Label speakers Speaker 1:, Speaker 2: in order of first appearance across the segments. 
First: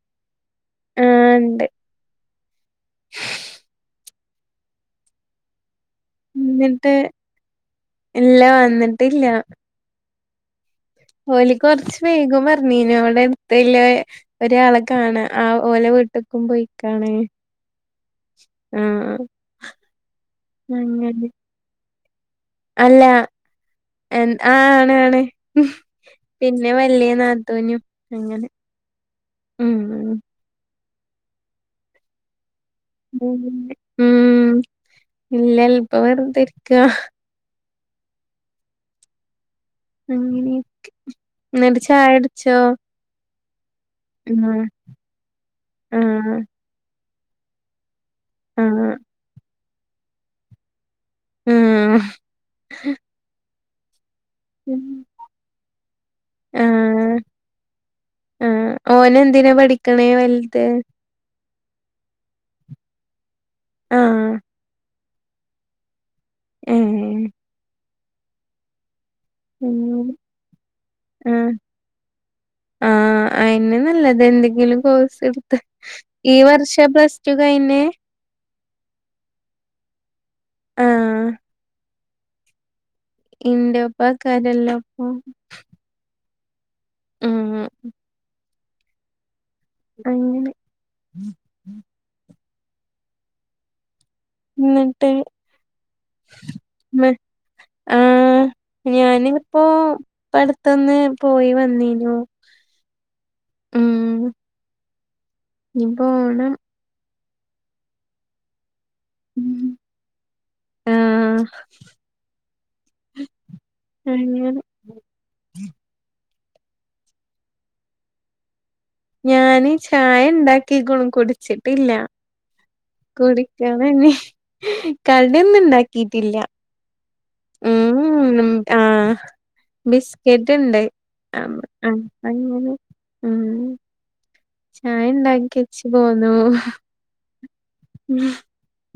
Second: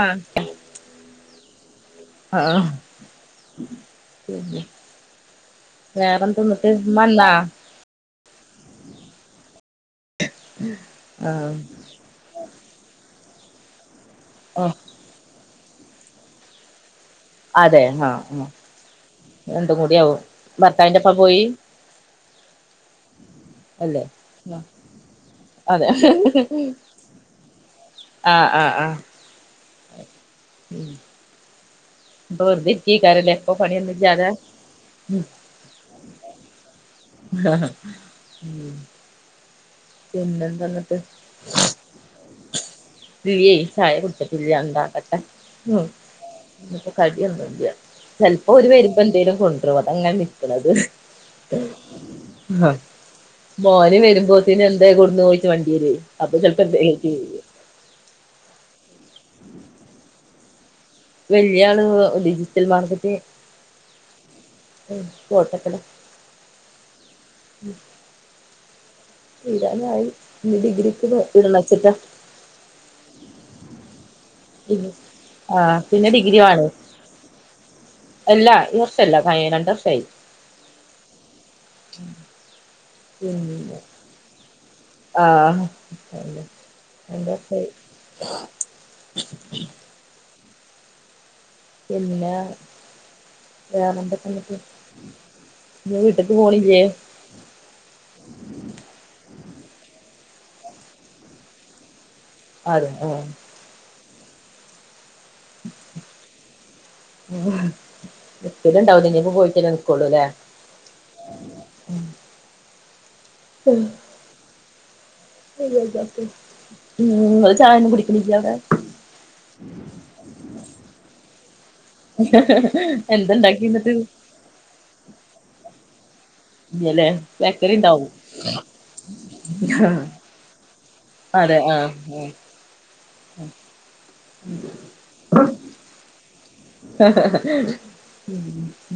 Speaker 1: ആഹ്‌
Speaker 2: ആഹ് ഇണ്ട്
Speaker 1: ആഹ്. വേറെന്താന്നട്ട്.
Speaker 2: എന്നിട്ട്
Speaker 1: മ്മന്നാ?
Speaker 2: ഇല്ല വന്നിട്ടില്ല.
Speaker 1: ആഹ്
Speaker 2: ഓല് കൊർച്ച് വൈകും പറഞ്ഞീനു അവ്ടെ പ്പല്ല്യ
Speaker 1: ഓഹ്
Speaker 2: ഒരെള കാണ ആ ഓലെ വീട്ട്ക്കും പൊയിക്കാണ്
Speaker 1: അതെ ആഹ് ആഹ്
Speaker 2: ആഹ്‌ അ.
Speaker 1: രണ്ടും കൂടി ആവും ഭർത്താവിന്റെ പ്പാ പോയി?
Speaker 2: അല്ല
Speaker 1: അല്ലേ
Speaker 2: എ ആ ആണ് ആണ്
Speaker 1: അതെ
Speaker 2: പിന്നെ വല്ല്യ നാ തന്യു
Speaker 1: ആഹ ആഹ ആഹ.
Speaker 2: ഉം ഉ.
Speaker 1: [inaudible]
Speaker 2: ഉം
Speaker 1: [unintelligible] പണി
Speaker 2: ഉം
Speaker 1: ഒന്നുല്ല്യാതെ.
Speaker 2: ഇല്ല ഇപ്പൊ വെറുതെ ഇരിക്ക
Speaker 1: [unintelligible]
Speaker 2: [unintelligible] ന്നിട്ട് ചായ കുടിച്ചോ.
Speaker 1: [unintelligible] ചായ കുടിച്ചിട്ടില്ല്യാ
Speaker 2: ആഹ്
Speaker 1: ണ്ടാക്കട്ടെ.
Speaker 2: ആഹ്
Speaker 1: [unintelligible] കടിയൊന്നുല്ല്യാ ചെലപ്പോ ഓല്
Speaker 2: ആഹ്
Speaker 1: വരുമ്പോ ന്തേലും കൊണ്ടുരും അതാ ങ്ങനെ ഇര്ക്കണത്.
Speaker 2: ആഹ്
Speaker 1: ഹ മോന് വരുമ്പോതിന് എന്തേ [unintelligible] [unintelligible]
Speaker 2: എ ഓൻ എന്തിനാ പഠിക്കണേ വലുത്.
Speaker 1: വല്ല്യാ ആള് ഡിജിറ്റൽ മാർക്കറ്റ്.
Speaker 2: ആ
Speaker 1: [unintelligible]
Speaker 2: ഏ ഉം
Speaker 1: തീരാനായി [unintelligible] ഡിഗ്രി ക്ക് [unintelligible]
Speaker 2: ആ ആ [unintelligible] നല്ലത് എന്തെങ്കിലും കോഴ്സ് എടുത്ത്
Speaker 1: ആഹ് പിന്നെ
Speaker 2: ഈ
Speaker 1: ഡിഗ്രി ആണ്
Speaker 2: വർഷ [unintelligible] [unintelligible] കയിഞ്ഞേ.
Speaker 1: അല്ല ഈ വർഷല്ല രണ്ടു വർഷായി.
Speaker 2: ആ [unintelligible]
Speaker 1: ആ
Speaker 2: ഉം
Speaker 1: [unintelligible]
Speaker 2: അങ്ങനെ
Speaker 1: [unintelligible] വേറെ [unintelligible]
Speaker 2: ന്നിട്ട്
Speaker 1: പോണില്ലേ
Speaker 2: [inaudible] ഞാനിപ്പോ അടുത്തൊന്ന് പോയി വന്നീനു.
Speaker 1: അതെ ആ
Speaker 2: ഞ്ഞി പോണം.
Speaker 1: [inaudible] [unintelligible] ണ്ടാവൂല ലെ ഞ്ഞി പോ [unintelligible]
Speaker 2: ആ [inaudible]
Speaker 1: [inaudible]
Speaker 2: [unintelligible]
Speaker 1: [inaudible] ഉം ങ്ങള് ചായ ഒന്നും കുടിക്കണില്ല്യേ അവടെ.
Speaker 2: ഞാൻ ചായ ണ്ടാക്കിക്ണു കുടിച്ചിട്ടില്ല.
Speaker 1: [unintelligible] എന്താ ണ്ടാക്കി ന്നിട്ട്.
Speaker 2: കടി ഒന്നുണ്ടാക്കീട്ടില്ല.
Speaker 1: [unintelligible] ബാക്കറി ണ്ടാവും [unintelligible]
Speaker 2: [unintelligible] ണ്ട് അപ്പൊ
Speaker 1: ആഹ്
Speaker 2: ങ്ങനെ ആ [unintelligible] ചായ ണ്ടാക്കിച്ച് പോന്നു
Speaker 1: ഹഹ ഹ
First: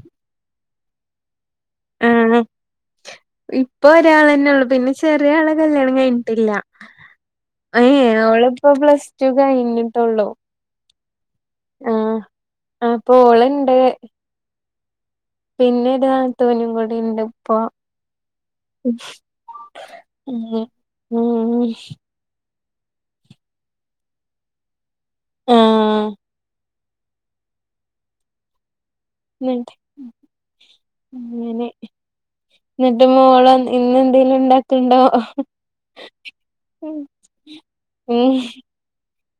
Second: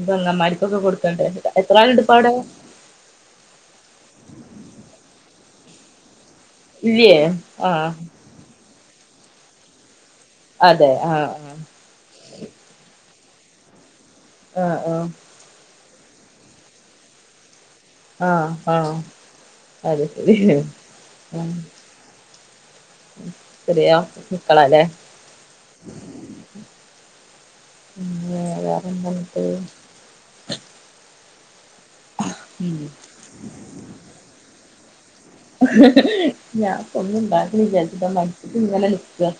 Speaker 1: പെങ്ങൻ മാർക്കൊക്കെ കൊടുക്കേണ്ടി [unintelligible] എത്ര ആളുണ്ട് പ്പോ അവിടെ
Speaker 2: ആഹ് ഇപ്പൊ ഒരാളെന്നെ ഒള്ളു പിന്നെ ചെറിയ ആളെ കല്യാണം കഴിഞ്ഞിട്ടില്ല.
Speaker 1: ല്ല്യേ ആ
Speaker 2: പ്പൊ പ്ലസ് ടു കഴിഞ്ഞിട്ടൊള്ളൂ.
Speaker 1: അതെ ആ ആ
Speaker 2: ആ അപ്പൊ ഓൾ ണ്ട്.
Speaker 1: ആ ആ
Speaker 2: പിന്നെ ഒരു നാത്തൂനും കൂടി ണ്ട് പ്പോ.
Speaker 1: ആ ആ
Speaker 2: ഉം ഉം
Speaker 1: [unintelligible] [unintelligible]
Speaker 2: ആ
Speaker 1: [unintelligible]
Speaker 2: [unintelligible] അങ്ങനെ
Speaker 1: ഉം
Speaker 2: എന്നിട്ട് മോള് ഇന്ന് എന്തെങ്കിലും ഉണ്ടാക്കുന്നുണ്ടോ
Speaker 1: ഞാനിപ്പൊ ഒന്നും ഉണ്ടാക്കണില്ലന്ന് വിചാരിച്ചിട്ടാ
Speaker 2: ഉം
Speaker 1: മടിച്ചിട്ട് ഇങ്ങനെ നിക്കുക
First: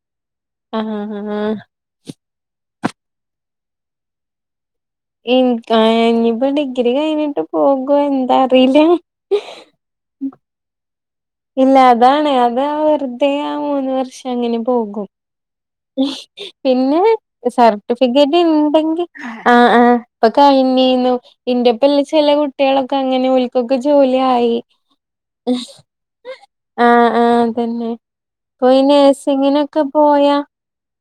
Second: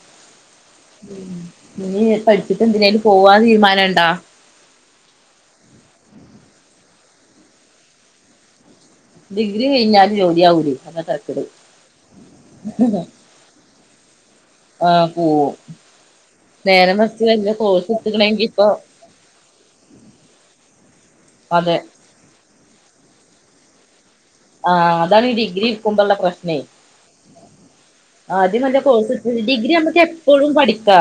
Speaker 2: ആഹ്
Speaker 1: ഉം ഇനി പഠിച്ചിട്ട് എന്തിനേലും പോവാൻ തീരുമാനം ഉണ്ടോ
Speaker 2: എനി ഇനിയിപ്പോ ഡിഗ്രി കഴിഞ്ഞിട്ട് പോകുവോ എന്താറിയില്ല
Speaker 1: ഡിഗ്രി കഴിഞ്ഞാല് ജോലി ആവൂല്ലേ [inaudible]
Speaker 2: ഇല്ല അതാണ് അതാ വെറുതെ ആ മൂന്ന് വർഷം അങ്ങനെ പോകും
Speaker 1: ഓഹ്
Speaker 2: പിന്നെ സർട്ടിഫിക്കറ്റ്
Speaker 1: എടുത്ത്ക്കണെങ്കി ഇപ്പൊ
Speaker 2: ഉണ്ടെങ്കിൽ ആഹ് ആഹ് ഇപ്പൊ കഴിഞ്ഞേയുന്നു
Speaker 1: അതെ
Speaker 2: എൻ്റപ്പമുള്ള ചില കുട്ടികളൊക്കെ അങ്ങനെ വിളി വക്ക് ജോലിയായി,
Speaker 1: ആഹ് അതാണ് ഈ ഡിഗ്രി ഇട്ക്കുമ്പള്ള പ്രശ്നേ
Speaker 2: ആഹ് ആഹ് തന്നെ
Speaker 1: ആദ്യം വല്ല
Speaker 2: പ്പോയി
Speaker 1: കോഴ്സ് ഡിഗ്രി
Speaker 2: നഴ്സിങ്ങിനൊക്കെ
Speaker 1: നമുക്ക്
Speaker 2: പോയാ
Speaker 1: എപ്പോഴും പഠിക്കാ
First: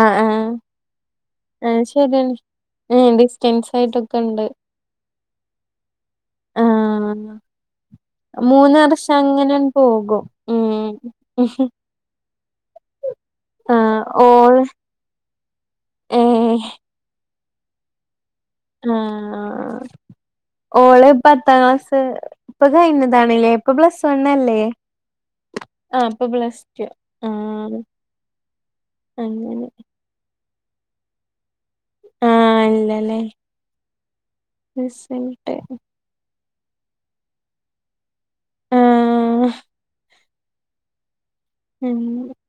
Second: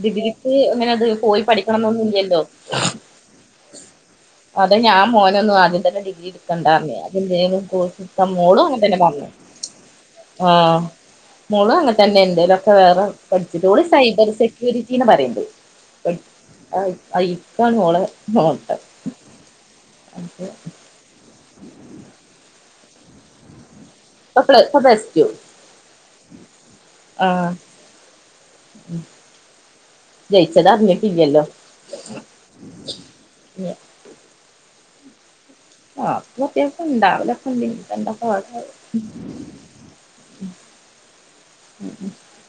Speaker 2: ആഹ്
Speaker 1: ഡിഗ്രിക്ക് അങ്ങനെ അത് പോയി പഠി
Speaker 2: ആഹ് ശരിയാണ് ഡിസ്റ്റൻസ് ആയിട്ടൊക്കെ ഇണ്ട്
Speaker 1: അതെ ഞാൻ മോനൊന്നും ആദ്യം തന്നെ ഡിഗ്രി എടുക്കണ്ടാന്ന് വിചാരിച്ചു ആദ്യം
Speaker 2: ആഹ്
Speaker 1: ഏതേലും കോഴ്സ് ആഹ് മോളും
Speaker 2: മൂന്ന്
Speaker 1: അങ്ങനെ തന്നെ
Speaker 2: വർഷം
Speaker 1: പറഞ്ഞെ
Speaker 2: അങ്ങനെ പോകും
Speaker 1: ആഹ്
Speaker 2: ഉം
Speaker 1: മോളും അങ്ങനെ തന്നെ ന്തേലും ഒക്കെ വേറെ പഠിച്ചിട്ട് ഓള്
Speaker 2: ആഹ്
Speaker 1: സൈബർ
Speaker 2: ഓള്
Speaker 1: സെക്യൂരിറ്റി റ്റിന്ന് പറയണ്ട്,
Speaker 2: ഏഹ്
Speaker 1: അ അയിപ്പാണ് ഓളെ നോട്ടം
Speaker 2: ആഹ് ഓള് പത്താം ക്ലാസ് ഇപ്പൊ കഴിഞ്ഞതാണല്ലേ ഇപ്പൊ പ്ലസ് വൺ
Speaker 1: ഇപ്പൊ പ്ല
Speaker 2: അല്ലേ
Speaker 1: ഇപ്പൊ പ്ലസ് ടു
Speaker 2: ആഹ് ഇപ്പൊ പ്ലസ് ടൂ ആഹ് അങ്ങനെ
Speaker 1: ജയിച്ചത് അറിഞ്ഞിട്ടില്ലല്ലോ
Speaker 2: ആഹ് ഇല്ലല്ലേ റിസൾട്ട്
Speaker 1: ആഹ് ഇപ്പൊ അത്യാവശ്യം ഇണ്ടവലെക്കെ ഇണ്ടെയ്ന്ന് ഇഞ്പ്പെന്താ..
Speaker 2: ആഹ്
Speaker 1: [inaudible]
Speaker 2: [inaudible]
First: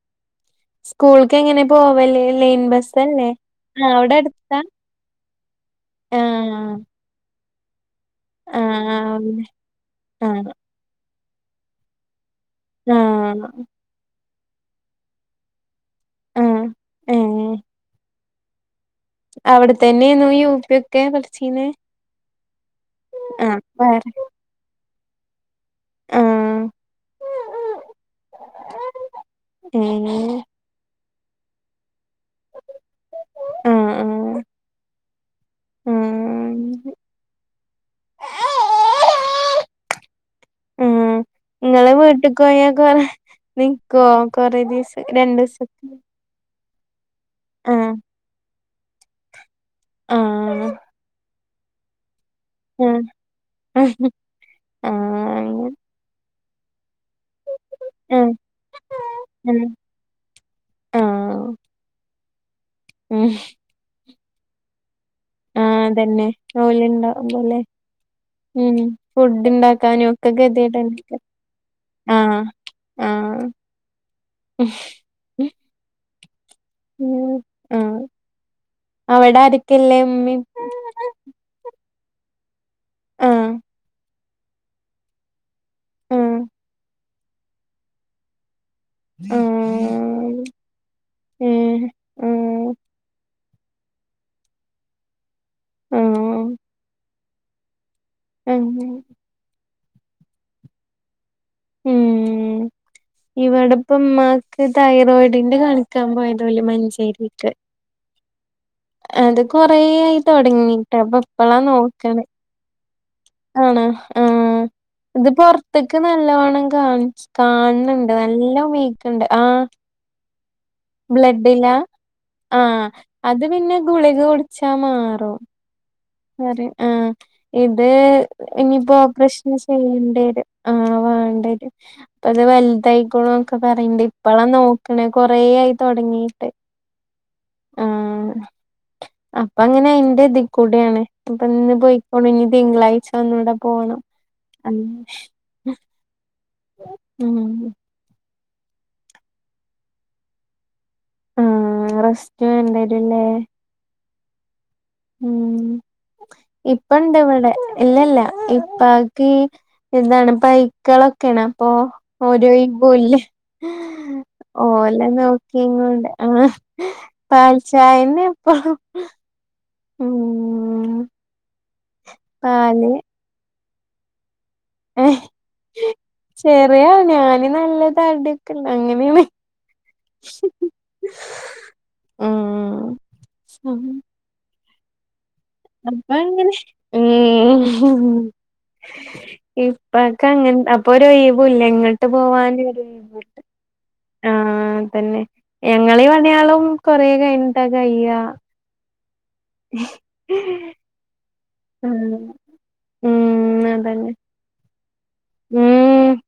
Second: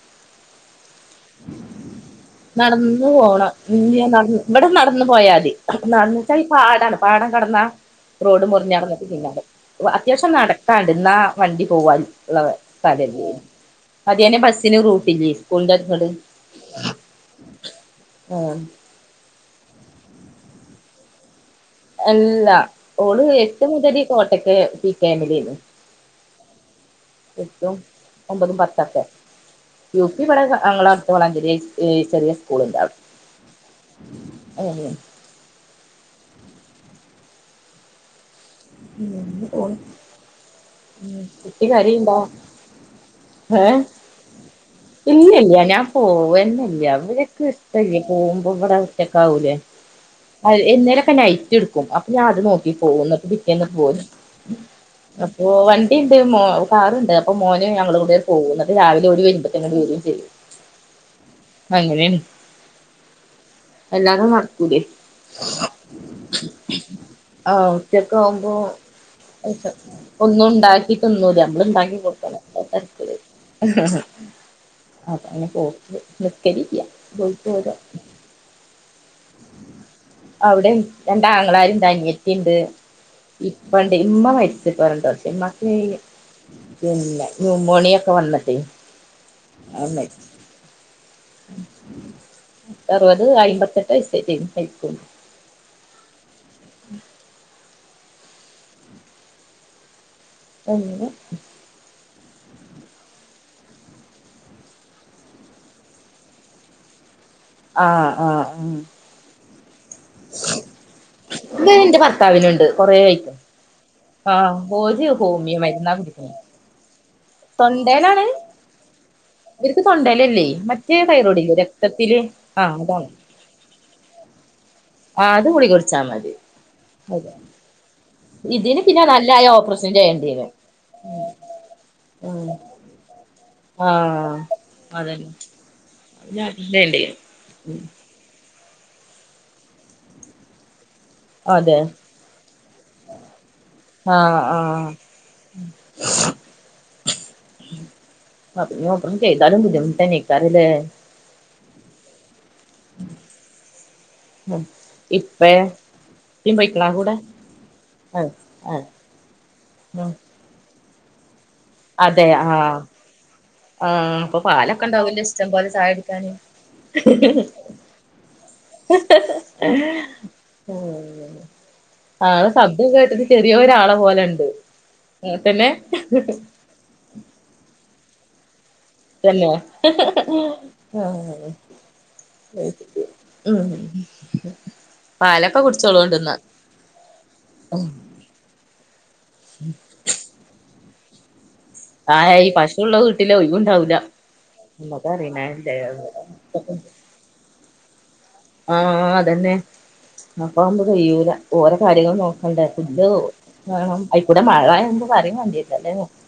Speaker 2: സ്കൂൾക്ക് എങ്ങനെ പോവല് ലൈൻ
Speaker 1: നടന്നു
Speaker 2: ബസ്സല്ലേ
Speaker 1: പോണം
Speaker 2: ആഹ്
Speaker 1: ഇന്ന് ഞാൻ
Speaker 2: അവിടെ
Speaker 1: നടന്ന്
Speaker 2: അടുത്താ
Speaker 1: ഇവിടുന്ന് നടന്ന് പോയാതി നടന്നെന്ന് വെച്ചാൽ ഈ
Speaker 2: ആഹ്
Speaker 1: പാടാണ്, പാടം കടന്നാൽ റോഡ് മുറിഞ്ഞ്നടന്നിട്ട് പിന്നങ്ങട്
Speaker 2: ആഹ്
Speaker 1: അത്യാവശ്യം നട
Speaker 2: ആഹ്
Speaker 1: ക്കാനുണ്ട് എന്നാൽ വണ്ടി പോവാൻ ഉള്ള സ്ഥലമില്ല്യേനും
Speaker 2: ആഹ്
Speaker 1: അതിയന്നെ ബസ്സിന് റൂട്ടില്ലേ സ്കൂളിന്റെ അടുത്തൂന്ന് ഇങ്ങോട്ട്
Speaker 2: ഉം
Speaker 1: ആഹ്
Speaker 2: അവിടെത്തന്നെയാണോ യു പി ഒക്കെ പഠിച്ചീനെ
Speaker 1: അല്ലാ ഓള്
Speaker 2: ആഹ്
Speaker 1: എട്ട് മുതല്
Speaker 2: വേറെ
Speaker 1: കോട്ടയ്ക്കൽ പി കെ എം ലാരുന്ന്
Speaker 2: ആഹ്
Speaker 1: എട്ടും ഒമ്പതും പത്തൊക്കെ യു പി
Speaker 2: ഏഹ്
Speaker 1: ഇവിടെ ഞങ്ങളടുത്ത് വളാഞ്ചേരി ചെറിയ സ്കൂളുണ്ട് അവിടെ
Speaker 2: ആഹ് ആഹ് ആഹ്
Speaker 1: [inaudible] അങ്ങനെ പോണ്
Speaker 2: ഉം
Speaker 1: കുട്ടി
Speaker 2: ഇങ്ങള്
Speaker 1: കരയുന്നുണ്ടോ
Speaker 2: വീട്ട്ക്ക് പോയാ കൊറെ
Speaker 1: ഏഹ്
Speaker 2: നിക്കോ കൊറെ ദിവസം
Speaker 1: ഇല്ല്യല്ല്യാ ഞാൻ
Speaker 2: രണ്ടൂസൊക്കെ
Speaker 1: പോവെന്നില്ല അവര് ർക്ക്
Speaker 2: ആഹ്
Speaker 1: ഇഷ്ടല്ല്യ പോകുമ്പോ ഇവിടെ ഒറ്റക്ക് ആവൂലേ,
Speaker 2: ആഹ്
Speaker 1: എന്നേലുമൊക്കെ നൈറ്റ് റ്റ് എടുക്കും അപ്പൊ ഞാനത് നോക്കി പോകും എന്നിട്ട് പിറ്റേന്ന് ഇങ്ങ്പോരും
Speaker 2: ആഹ്
Speaker 1: അപ്പൊ
Speaker 2: ആഹ്
Speaker 1: വ ണ്ടിയുണ്ട് മോ കാറുണ്ട് അപ്പൊ മോന് ഞങ്ങളേം കൂട്ടി
Speaker 2: ആഹ്
Speaker 1: പോകും എന്നിട്ട് രാവിലെ അവരുവരുംപഴ്ത്തേക്ക്
Speaker 2: ഉം
Speaker 1: ഇങ്ങോട്ട് വരികയും ചെയ്യും
Speaker 2: ആഹ്
Speaker 1: അങ്ങനെയാണ്
Speaker 2: ഉം
Speaker 1: എല്ലാടോം നടക്കൂലേ
Speaker 2: ആഹ് അതന്നെ ജോലിയുണ്ടാവും പോലെ
Speaker 1: വുമ്പോ
Speaker 2: ഒക്കെ ഗതികേടല്ലേ
Speaker 1: ഒന്നുംണ്ടാക്കിട്ടൊന്നുല്ല നമ്മള് ഇണ്ടാക്കി
Speaker 2: ആഹ്
Speaker 1: കൊടുക്കണം അത്തരത്തില് അഹ്
Speaker 2: മ്മ്ഹ്
Speaker 1: [unintelligible] നിസ്‌ക്കരിക്കുക
Speaker 2: ഉം
Speaker 1: [unintelligible]
Speaker 2: ആഹ് അവിടെ ആരെക്കെള്ളേ ഉമ്മി
Speaker 1: അവിടെ രണ്ടാങ്ങളാരുണ്ട്‌ അനീത്തീണ്ട്
Speaker 2: ആഹ്
Speaker 1: ഇപ്പണ്ട് ഇമ്മ മരി [unintelligible] മ്മാക്ക്
Speaker 2: ആഹ്
Speaker 1: പിന്നെ ന്യൂമോണിയൊക്കെ വന്നട്ട്
Speaker 2: ആഹ്
Speaker 1: ആഹ് മരിച്ച്
Speaker 2: ഏഹ് ആഹ്
Speaker 1: അറുപത് അയിമ്പത്തെട്ട് വയസ്സേട്ടേന് മരിക്കുമ്പോ
Speaker 2: ആഹ് ആഹ് [unintelligible]
Speaker 1: എന്നെ
Speaker 2: ഇവിടെപ്പമ്മാക്ക് തൈറോയിഡിന്റെ കാണിക്കാൻ പോയതോല് മഞ്ചേരിക്ക്
Speaker 1: ആഹ് ആഹ് ആഹ്
Speaker 2: അത് കൊറേയായി തൊടങ്ങിട്ട് അപ്പൊ ഇപ്പളാ
Speaker 1: ഇത് എന്റെ
Speaker 2: നോക്കണെ
Speaker 1: ഭർത്താവിനുണ്ട് കൊറേ ആയി
Speaker 2: ആണാ ആഹ് ഇത്
Speaker 1: ഹോമിയോ മരുന്നാ
Speaker 2: പൊറത്തെക്ക്
Speaker 1: കുടിക്ക്ണേ
Speaker 2: നല്ലവണം കാണി കാണ്ണ്ട് നല്ല വീക്ക്ണ്ട് ആഹ്
Speaker 1: തൊണ്ടല്ലല്ലേ മറ്റേ തൈറോടില്ലേ
Speaker 2: ബ്ലഡിലാ
Speaker 1: രക്തത്തില് ആഹ് അതാണ്
Speaker 2: അത് പിന്നെ ഗുളിക കുടിച്ചാ മാ
Speaker 1: ആഹ് അത് ഗുളിക കുടിച്ചാ മതി
Speaker 2: പറി ആഹ്
Speaker 1: അതെ
Speaker 2: ഇത്
Speaker 1: ഇതിന്
Speaker 2: ഇനിയിപ്പോ
Speaker 1: പിന്നെ നല്ല
Speaker 2: ഓപ്പറേഷൻ
Speaker 1: ചെയ്യേണ്ടി
Speaker 2: ചെയ്യേണ്ടരും
Speaker 1: വരും
Speaker 2: ആ വേണ്ടരും അപ്പ അത്
Speaker 1: ഉം
Speaker 2: വ ലതായ്ക്ക്ണുക്ക് പറയണ്ട്
Speaker 1: ആഹ്
Speaker 2: ഇപ്പളാ നോക്കണ
Speaker 1: അതന്നെ
Speaker 2: കൊറേ ആയി തൊടങ്ങീട്ട്
Speaker 1: [unintelligible]
Speaker 2: ആഹ് അപ്പ അങ്ങനെയിന്റെ ഇതീകൂടേണ് അപ്പൊ ഇന്ന്
Speaker 1: അതെ
Speaker 2: പൊയ് ണം ഇനി തിങ്കളാഴ്ച ഒന്നുടെ
Speaker 1: ആഹ് ആഹ്
Speaker 2: മ്മ്ഹ്
Speaker 1: അതിനി ഓപ്പറേഷം ചെയ്താലും ബുദ്ധിമുട്ടന്യേ നിക്കാറില്ലേ
Speaker 2: ആഹ് റെസ്റ്റ് വേണ്ടരുല്ലേ
Speaker 1: ഇപ്പഴ
Speaker 2: ഇപ്പണ്ട് ഇവിടെ ഇല്ല ഇല്ല
Speaker 1: ആഹ് ആഹ്
Speaker 2: ഇപ്പാക്ക്
Speaker 1: ഉം
Speaker 2: ഇതാണ് പൈക്കളൊക്കെണ് അപ്പൊ
Speaker 1: അതെ
Speaker 2: ഓര്
Speaker 1: ആഹ്
Speaker 2: പുല്ല്
Speaker 1: ആഹ് അപ്പൊ പാലൊക്കെ
Speaker 2: ഓല
Speaker 1: ഉണ്ടാവൂലേ ഇഷ്ടം പോലെ ചായ
Speaker 2: നോക്കിങ്ങൊണ്ട്
Speaker 1: കുടിക്കാന്
Speaker 2: ആഹ് പാൽച്ചായന്നെ ഇപ്പൊ
Speaker 1: ആരാ ശബ്ദം
Speaker 2: പാല്
Speaker 1: കേട്ടത് ചെറിയ ഒരാളെ പോലണ്ട് അങ്ങൻതന്നെ
Speaker 2: അയ്യോ ഞാന് നല്ലതടിയിക്കെണ്ട്‌ ഇനീപ്പ
Speaker 1: തന്നെയാ ആഹ് മ്മ്ഹ് പാലക്കെ കുടി
Speaker 2: അപ്പങ്ങനെ ഉം ഇപ്പൊക്കെ അങ്ങനെ അപ്പൊരോയിവൂലങ്ങ
Speaker 1: ആഹ് ഈ പശുള്ള വീട്ടില് ഒയുവുണ്ടാവൂല്ല
Speaker 2: ആഹ് തന്നെ ഞങ്ങളീ പണിയാളും കൊറേ കൈനിട്ട കയ്യ
Speaker 1: ആഹ് അതെന്നെ അപ്പകയൂല ഓരോ കാര്യങ്ങളും
Speaker 2: ആഹ്
Speaker 1: നോക്കണ്ടേ ഫുഡ്
Speaker 2: ഉം
Speaker 1: വേണം
Speaker 2: അതന്നെ
Speaker 1: അയിക്കൂടെ മഴയാക്കുമ്പോ പറയോം വേണ്ടില്ല
Speaker 2: ഉം
Speaker 1: [unintelligible]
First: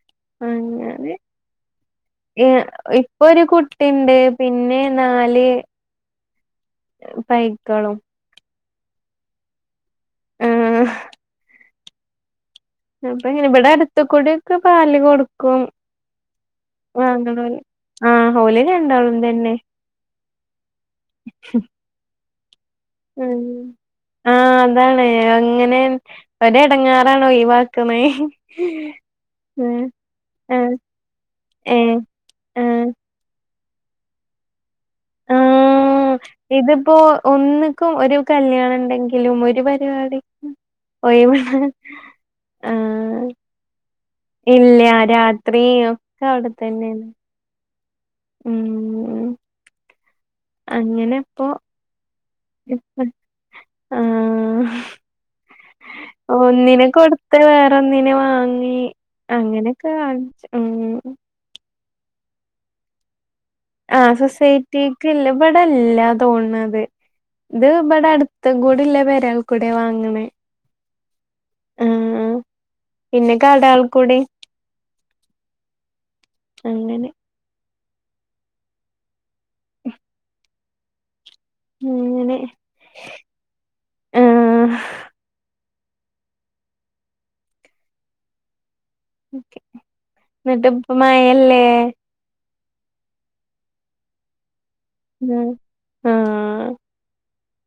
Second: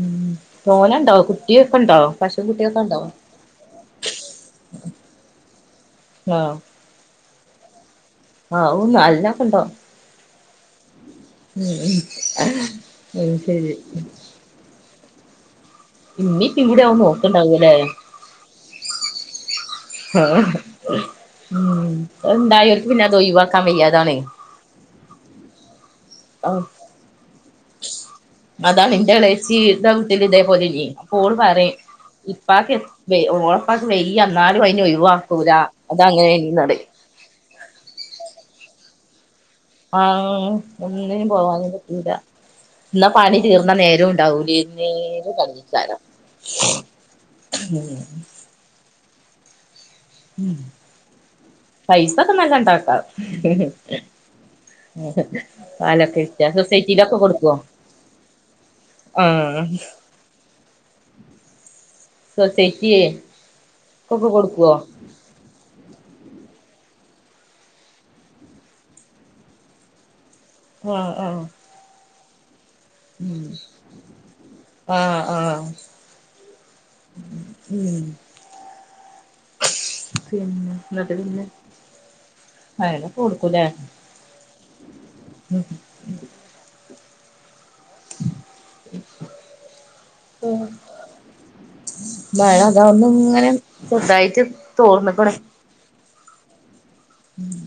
Speaker 1: മ്മ്ഹ്
Speaker 2: അങ്ങനെ
Speaker 1: തോനണ്ടോ കുട്ടിയൊക്കെണ്ടോ പശു
Speaker 2: ഏഹ്
Speaker 1: കുട്ടിയൊക്കെ ഉണ്ടോ
Speaker 2: ഇപ്പൊ ഒരു കുട്ടി ണ്ട് പിന്നെ നാല്
Speaker 1: ആഹ്
Speaker 2: പൈക്കളും
Speaker 1: ആഹ് നാലിനക്കെണ്ടോ?
Speaker 2: ആഹ്..
Speaker 1: ഉ [unintelligible]
Speaker 2: അപ്പൊ ഇങ്ങനെ ഇവിടെ അടുത്ത കൂടി ഒക്കെ പാല് കൊടുക്കും
Speaker 1: ഇന്നീപ്പ ഇവിടെയാവൻ
Speaker 2: വാങ്ങണോല്
Speaker 1: നോക്കണ്ടാവല്ലേ
Speaker 2: ആഹ് ഹോലി ഉണ്ടാളുംന്നെ.
Speaker 1: ആ ഉ എന്തായവർക്ക് പിന്നെ അത്
Speaker 2: ഉം
Speaker 1: ഒഴിവാക്കാൻ വയ്യാതാണ്.
Speaker 2: ആഹ് അതാണ് അങ്ങനെ.
Speaker 1: ആഹ്
Speaker 2: ഒരെടങ്ങാറാണെ ഒഴിവാക്കുന്നെ
Speaker 1: അതാണ് എന്റെ
Speaker 2: ഉം ആഹ്
Speaker 1: ഇപ്പോൾ പറയും
Speaker 2: ഏഹ്
Speaker 1: ഇപ്പക്ക്
Speaker 2: ആഹ്
Speaker 1: ഓണപ്പക്ക് വെയിന്നാലും അതിന് ഒഴിവാക്കൂല [unintelligible]
Speaker 2: ആഹ്
Speaker 1: അതങ്ങനെയാണീന്ന് പറയും
Speaker 2: ഇതിപ്പോ ഒന്നിക്കും ഒരു കല്യാണം ഉണ്ടെങ്കിലും, ഒരു
Speaker 1: ആഹ
Speaker 2: പരിപാടിക്കും
Speaker 1: ഒന്നിനും
Speaker 2: ഒഴിവ്
Speaker 1: പോവാനും പറ്റല്ല എന്ന
Speaker 2: ആഹ്
Speaker 1: പണി തീർന്ന നേരവും ഉണ്ടാവൂലി
Speaker 2: ഇല്ല രാത്രി
Speaker 1: നേര
Speaker 2: ഒക്കെ അവിടെ തന്നെയാണ്
Speaker 1: [unintelligible] ഉം
Speaker 2: ഉം അങ്ങനെ ഇപ്പോ
Speaker 1: പൈസ ഒക്കെ നല്ല ഉണ്ടാക്ക.
Speaker 2: ഒന്നിനെ കൊടുത്ത് വേറെന്നിനെ വാങ്ങി,
Speaker 1: ആഹ്
Speaker 2: അങ്ങനെയൊക്കെ കാണിച്ച. ഉം.
Speaker 1: സൊസൈറ്റി യെ..
Speaker 2: ആ സൊസൈറ്റിക്ക് ഇല്ല, ഇവിടല്ല തോന്നണത്. ഇത് ഇവിടെ അടുത്ത കൂടി ഉള്ള ഒരാൾക്കു കൂടെയ വാങ്ങണേ
Speaker 1: ആ ആഹ..
Speaker 2: ആഹ ആ പിന്നെ കടകൾ കൂടി
Speaker 1: ഉ ആ ആ..
Speaker 2: അങ്ങനെ
Speaker 1: ഉം
Speaker 2: ഉം
Speaker 1: പിന്നെ നട്ട പിന്നെ
Speaker 2: അങ്ങനെ.
Speaker 1: അതിനെ കൊടുക്കും ല്ലേ?
Speaker 2: ആ എന്നിട്ട് ഇപ്പോ മഴ ല്ലേ?
Speaker 1: മഴ അത ഒന്ന ഇങ്ങനെ ചെറുതായിട്ട് തോർന്നക്കണ
Speaker 2: ഉം ആ
Speaker 1: ഉം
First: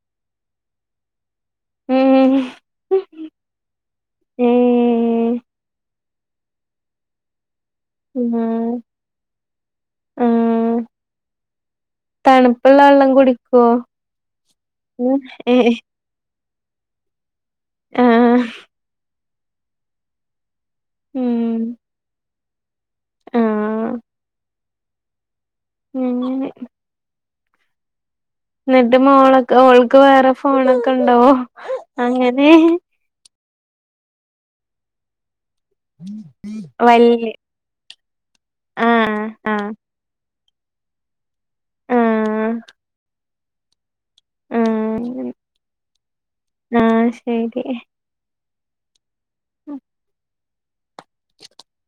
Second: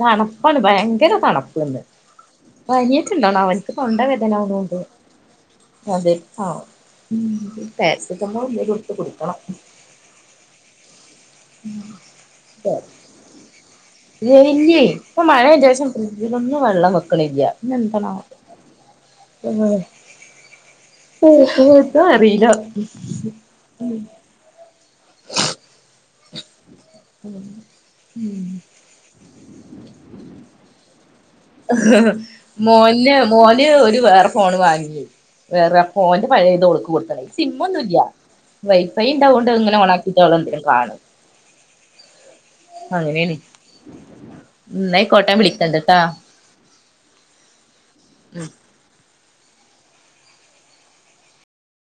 Speaker 1: തണുപ്പാണ് ഭയങ്കര തണുപ്പ്.
Speaker 2: ഉം
Speaker 1: മഴ ആയിട്ടെന്താണാണോ അവനിക്ക് തൊണ്ട വേദന
Speaker 2: ഏ
Speaker 1: ആണണ്ട്, അതെ ആ പാരസെറ്റമോൾ ഒന്ന് എടുത്ത് കൊടുക്കണം.
Speaker 2: ഉം... തണുപ്പുള്ള വെള്ളം കുടിക്കോ! ഏ
Speaker 1: ഫ്രിജിലൊന്നും വെള്ളം വെക്കണില്ല, പിന്ന
Speaker 2: ആ
Speaker 1: എന്തണ ഒന്നും
Speaker 2: ഉം
Speaker 1: അറിയില്ല.
Speaker 2: ആ മ്മ്.
Speaker 1: ഉം
Speaker 2: എന്നിട്ട് മോളൊക്കെ ഒൾക്ക് വേറെ ഫോണൊക്കെ ഉണ്ടാവോ, അങ്ങനെ
Speaker 1: മോന് മോന് ഒരു വേറെ ഫോണ് വാങ്ങിച്ച്. വേറെ ഫോന്റെ പഴയ ഇത് ഒളക്കക്ക് കൊടുത്തണേ
Speaker 2: വല്യ
Speaker 1: സിം ഒന്നും ഇല്ല വൈഫൈ
Speaker 2: ആഹ്
Speaker 1: ഉണ്ടാവുകൊണ്ട്
Speaker 2: ആഹ്
Speaker 1: ഇങ്ങനെണക്കും ത്വളന്തരം കാണും [unintelligible]
Speaker 2: ഉം..
Speaker 1: അങ്ങനേനി ന്ന
Speaker 2: ആഹ്
Speaker 1: ആയിക്കോട്ടെ ഞ ബിളികണ്ട് ട്ട.
Speaker 2: ആഹ് ശരി.
Speaker 1: ഉം
Speaker 2: ഉം [unintelligible]